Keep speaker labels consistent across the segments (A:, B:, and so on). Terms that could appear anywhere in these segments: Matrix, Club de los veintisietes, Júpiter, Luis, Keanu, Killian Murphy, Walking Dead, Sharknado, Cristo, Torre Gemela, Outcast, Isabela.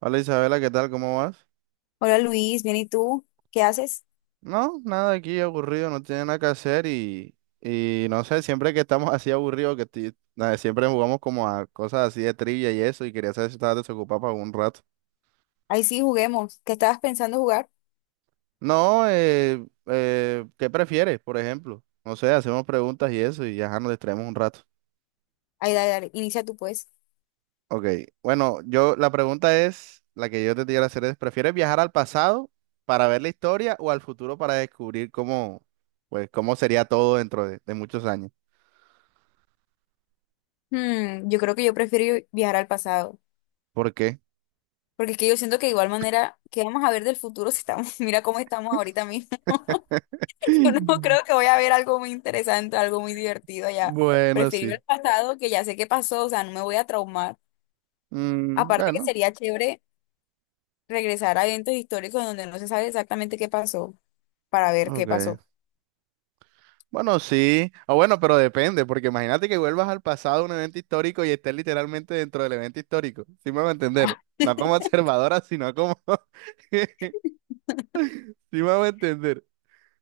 A: Hola Isabela, ¿qué tal? ¿Cómo vas?
B: Hola Luis, bien, ¿y tú? ¿Qué haces?
A: No, nada aquí aburrido, no tiene nada que hacer y no sé, siempre que estamos así aburridos, nada, siempre jugamos como a cosas así de trivia y eso y quería saber si estabas desocupado para un rato.
B: Ahí sí, juguemos. ¿Qué estabas pensando jugar?
A: No, ¿qué prefieres, por ejemplo? No sé, hacemos preguntas y eso y ya nos distraemos un rato.
B: Ahí, dale, inicia tú pues.
A: Ok, bueno, yo la pregunta es, la que yo te quiero hacer es, ¿prefieres viajar al pasado para ver la historia o al futuro para descubrir cómo, pues, cómo sería todo dentro de muchos años?
B: Yo creo que yo prefiero viajar al pasado,
A: ¿Por qué?
B: porque es que yo siento que de igual manera, ¿qué vamos a ver del futuro si estamos, mira cómo estamos ahorita mismo? Yo no creo que voy a ver algo muy interesante, algo muy divertido allá.
A: Bueno,
B: Prefiero
A: sí.
B: ir al pasado, que ya sé qué pasó, o sea, no me voy a traumar.
A: Mm,
B: Aparte que
A: bueno,
B: sería chévere regresar a eventos históricos donde no se sabe exactamente qué pasó, para ver qué
A: ok.
B: pasó.
A: Bueno, sí. O bueno, pero depende, porque imagínate que vuelvas al pasado a un evento histórico y estés literalmente dentro del evento histórico. Sí me va a entender.
B: Ah,
A: No como observadora, sino como... Sí me va a entender.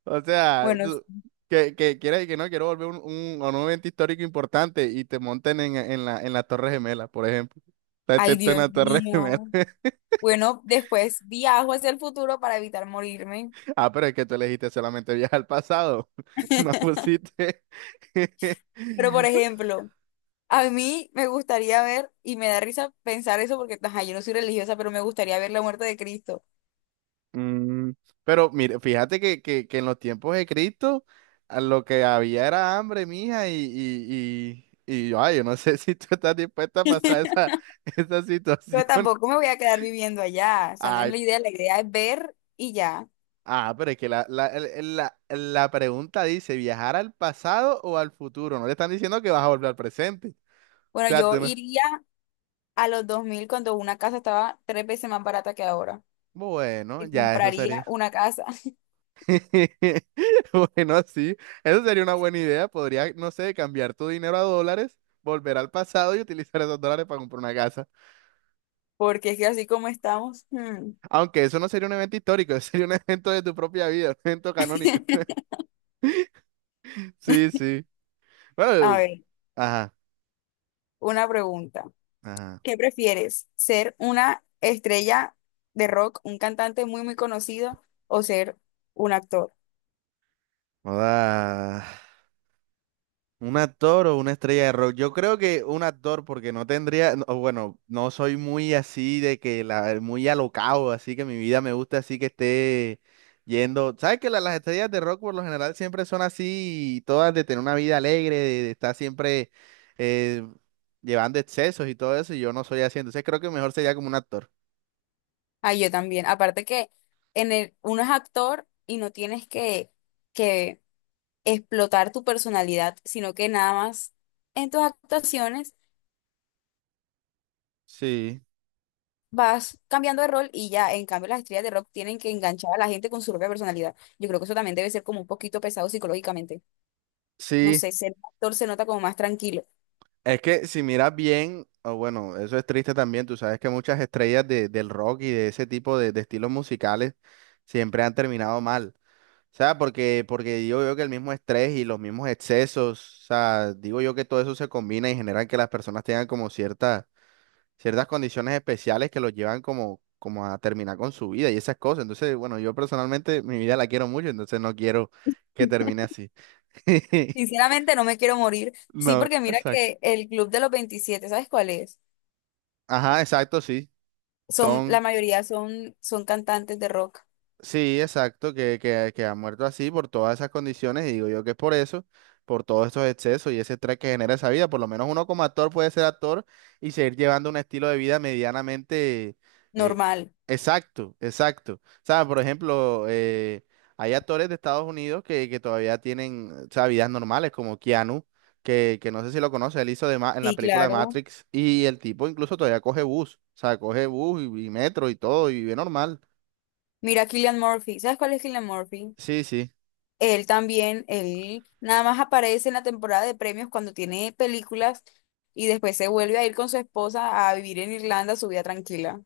A: O sea,
B: bueno,
A: que, quieras y que no, quiero volver a un evento histórico importante y te monten en la Torre Gemela, por ejemplo. Te te-
B: ay
A: te en
B: Dios
A: la Torre Gemela.
B: mío. Bueno, después viajo hacia el futuro para evitar morirme.
A: Ah, pero es que tú elegiste solamente viajar al pasado. No pusiste...
B: Pero, por ejemplo, a mí me gustaría ver, y me da risa pensar eso porque, ajá, yo no soy religiosa, pero me gustaría ver la muerte de Cristo.
A: Mm, pero mire, fíjate que en los tiempos de Cristo a lo que había era hambre, mija, ay, yo no sé si tú estás dispuesta a pasar esa
B: Yo
A: situación.
B: tampoco me voy a quedar viviendo allá. O sea, no es
A: Ay,
B: la idea es ver y ya.
A: ah, pero es que la, el- la pregunta dice, ¿viajar al pasado o al futuro? No le están diciendo que vas a volver al presente. O
B: Bueno,
A: sea,
B: yo
A: tú no-
B: iría a los 2000 cuando una casa estaba tres veces más barata que ahora.
A: bueno,
B: Y
A: ya eso
B: compraría
A: sería.
B: una casa,
A: Bueno, sí, eso sería una buena idea. Podría, no sé, cambiar tu dinero a dólares, volver al pasado y utilizar esos dólares para comprar una casa.
B: porque es que así como estamos. Hmm.
A: Aunque eso no sería un evento histórico, eso sería un evento de tu propia vida, un evento canónico. Sí, sí.
B: A
A: Bueno,
B: ver,
A: ajá,
B: una pregunta.
A: ajá.
B: ¿Qué prefieres? ¿Ser una estrella de rock, un cantante muy conocido o ser un actor?
A: Joda. ¿Un actor o una estrella de rock? Yo creo que un actor, porque no tendría, o bueno, no soy muy así de que la, muy alocado, así que mi vida me gusta así que esté yendo. ¿Sabes que las estrellas de rock por lo general siempre son así, todas de tener una vida alegre, de estar siempre eh, llevando excesos y todo eso, y yo no soy así, entonces creo que mejor sería como un actor.
B: Ah, yo también. Aparte que uno es actor y no tienes que explotar tu personalidad, sino que nada más en tus actuaciones
A: Sí.
B: vas cambiando de rol y ya, en cambio las estrellas de rock tienen que enganchar a la gente con su propia personalidad. Yo creo que eso también debe ser como un poquito pesado psicológicamente. No
A: Sí.
B: sé, ser actor se nota como más tranquilo.
A: Es que si miras bien, o bueno, eso es triste también, tú sabes que muchas estrellas de- del rock y de ese tipo de estilos musicales siempre han terminado mal. O sea, porque yo veo que el mismo estrés y los mismos excesos, o sea, digo yo que todo eso se combina y generan que las personas tengan como ciertas condiciones especiales que los llevan como, como a terminar con su vida y esas cosas. Entonces, bueno, yo personalmente mi vida la quiero mucho, entonces no quiero que termine así.
B: Sinceramente no me quiero morir. Sí,
A: No,
B: porque mira
A: exacto.
B: que el Club de los 27, ¿sabes cuál es?
A: Ajá, exacto, sí.
B: La
A: Son...
B: mayoría son cantantes de rock
A: Sí, exacto, que ha muerto así por todas esas condiciones y digo yo que es por eso, por todos estos excesos y ese estrés que genera esa vida, por lo menos uno como actor puede ser actor y seguir llevando un estilo de vida medianamente eh,
B: normal.
A: exacto, exacto. O sea, por ejemplo, hay actores de Estados Unidos que todavía tienen, o sea, vidas normales como Keanu, que no sé si lo conoce, él hizo de en la
B: Sí,
A: película de
B: claro.
A: Matrix y el tipo incluso todavía coge bus, o sea, coge bus y metro y todo y vive normal.
B: Mira Killian Murphy. ¿Sabes cuál es Killian Murphy?
A: Sí, sí.
B: Él también, él nada más aparece en la temporada de premios cuando tiene películas y después se vuelve a ir con su esposa a vivir en Irlanda su vida tranquila.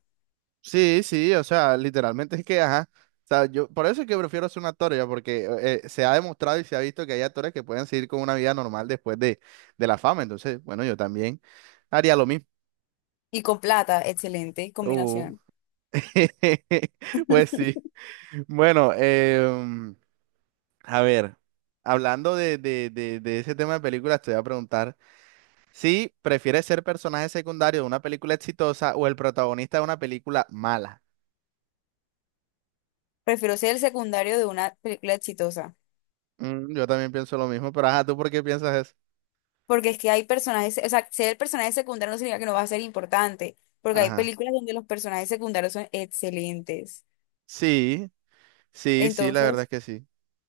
A: Sí, sí, o sea, literalmente es que, ajá, o sea, yo, por eso es que prefiero ser un actor ya, porque se ha demostrado y se ha visto que hay actores que pueden seguir con una vida normal después de la fama, entonces, bueno, yo también haría lo mismo.
B: Y con plata, excelente
A: Uh,
B: combinación.
A: Pues sí, bueno, a ver, hablando de ese tema de películas, te voy a preguntar si prefieres ser personaje secundario de una película exitosa o el protagonista de una película mala.
B: Prefiero ser el secundario de una película exitosa.
A: Mm, yo también pienso lo mismo, pero ajá, ¿tú por qué piensas eso?
B: Porque es que hay personajes, o sea, ser el personaje secundario no significa que no va a ser importante, porque hay
A: Ajá.
B: películas donde los personajes secundarios son excelentes.
A: Sí, sí, sí, la verdad es
B: Entonces,
A: que sí.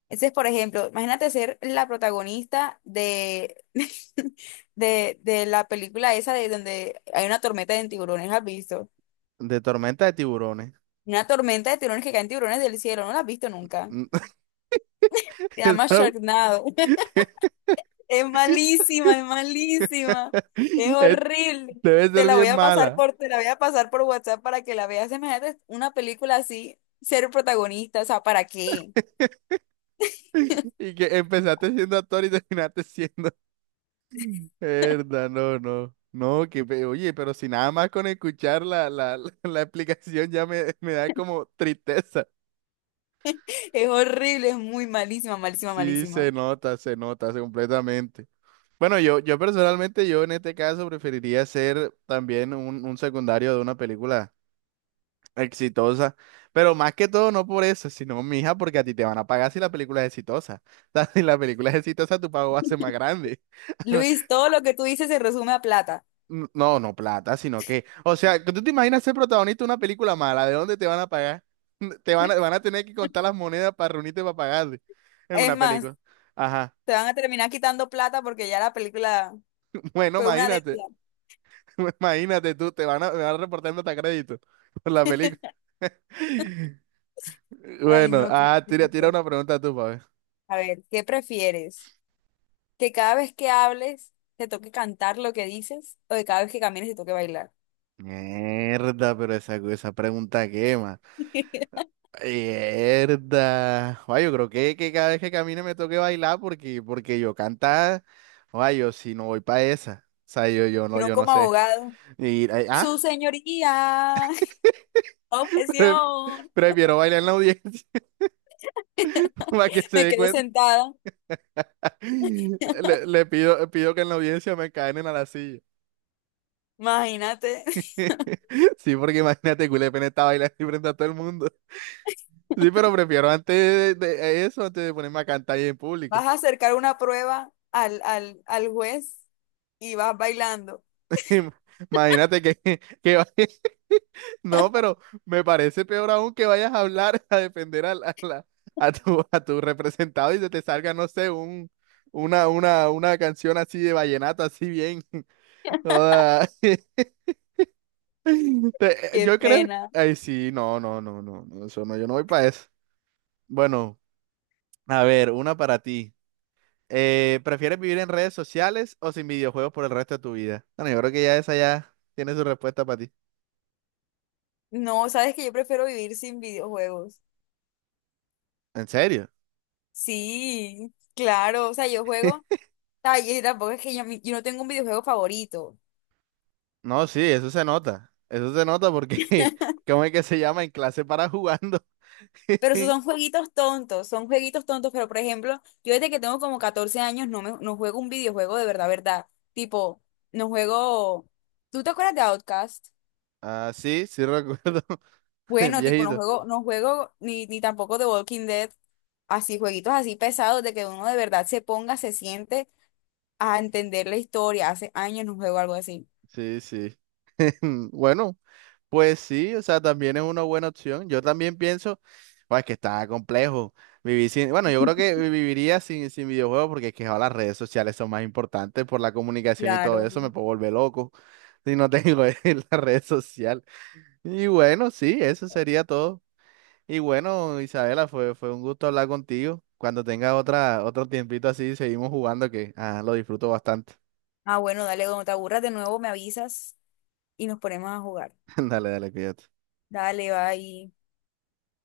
B: ese es, por ejemplo, imagínate ser la protagonista de la película esa de donde hay una tormenta de tiburones, ¿la ¿has visto?
A: De tormenta de tiburones.
B: Una tormenta de tiburones que caen tiburones del cielo, ¿no la has visto nunca? Se llama
A: Esa-
B: Sharknado. Es malísima, es malísima. Es
A: es-
B: horrible.
A: Debe ser bien mala.
B: Te la voy a pasar por WhatsApp para que la veas. Imagínate una película así, ser protagonista, o sea, ¿para qué?
A: Y que empezaste siendo actor y terminaste siendo. Verdad, no, no. No, que pe- oye, pero si nada más con escuchar la explicación ya me da como tristeza.
B: Es horrible, es muy malísima, malísima,
A: Sí, se
B: malísima.
A: nota, se nota, se completamente. Bueno, yo personalmente, yo en este caso preferiría ser también un secundario de una película exitosa. Pero más que todo, no por eso, sino, mija, porque a ti te van a pagar si la película es exitosa. O sea, si la película es exitosa, tu pago va a ser más grande.
B: Luis, todo lo que tú dices se resume a plata.
A: No, no plata, sino que. O sea, ¿tú te imaginas ser protagonista de una película mala? ¿De dónde te van a pagar? Te van a, van a tener que contar las monedas para reunirte para pagarle en
B: Es
A: una
B: más,
A: película. Ajá.
B: te van a terminar quitando plata porque ya la película
A: Bueno,
B: fue una
A: imagínate.
B: deuda.
A: Imagínate tú, te van a reportar hasta crédito por la película.
B: Ay,
A: Bueno,
B: no, qué
A: ah, tira
B: triste.
A: una pregunta tú, pa' ver.
B: A ver, ¿qué prefieres? Que cada vez que hables te toque cantar lo que dices o que cada vez que camines te toque bailar.
A: Mierda, pero esa pregunta quema. Mierda. Guay, yo creo que cada vez que camine me toque bailar porque yo cantar. Guay, yo si no voy para esa. O sea,
B: Y no
A: yo no
B: como
A: sé.
B: abogado.
A: Y, ay, ah,
B: Su señoría,
A: pre-
B: objeción.
A: prefiero bailar en la audiencia para que se
B: Me
A: dé
B: quedé
A: cuenta.
B: sentada.
A: Le pido, pido que en la audiencia me caen a la silla.
B: Imagínate,
A: Sí, porque imagínate, culé, Culepen está bailando ahí frente a todo el mundo. Sí, pero prefiero antes de eso, antes de ponerme a cantar ahí en público.
B: vas a acercar una prueba al juez y vas bailando.
A: Imagínate que, que vaya- No, pero me parece peor aún que vayas a hablar a defender a tu, a tu representado y se te salga, no sé, una canción así de vallenato, así bien. toda-
B: Qué
A: Yo creo que...
B: pena.
A: Ay, sí, no, no, no, no, no, eso no, yo no voy para eso. Bueno, a ver, una para ti. ¿Prefieres vivir en redes sociales o sin videojuegos por el resto de tu vida? Bueno, yo creo que ya esa ya tiene su respuesta para ti.
B: No, sabes que yo prefiero vivir sin videojuegos.
A: ¿En serio?
B: Sí, claro. O sea, yo juego. Ay, y tampoco es que yo no tengo un videojuego favorito.
A: No, sí, eso se nota. Eso se nota porque, ¿cómo es que se llama? En clase para jugando.
B: Pero esos son jueguitos tontos, pero por ejemplo, yo desde que tengo como 14 años no juego un videojuego de verdad, verdad. Tipo, no juego... ¿Tú te acuerdas de Outcast?
A: Ah, sí, sí recuerdo.
B: Bueno, tipo,
A: Viejito.
B: no juego ni tampoco de Walking Dead, así, jueguitos así pesados de que uno de verdad se ponga, se siente a entender la historia. Hace años no juego algo así.
A: Sí, sí. Bueno, pues sí, o sea, también es una buena opción. Yo también pienso, "Buah, es que está complejo vivir sin, bueno, yo creo que viviría sin, sin videojuegos porque es que ahora las redes sociales son más importantes por la comunicación y todo
B: Claro.
A: eso, me puedo volver loco si no tengo la red social. Y bueno, sí, eso sería todo. Y bueno, Isabela, fue un gusto hablar contigo. Cuando tengas otra, otro tiempito así, seguimos jugando que ah, lo disfruto bastante.
B: Ah, bueno, dale, cuando te aburras de nuevo me avisas y nos ponemos a jugar.
A: Dale, dale, cuídate.
B: Dale, bye.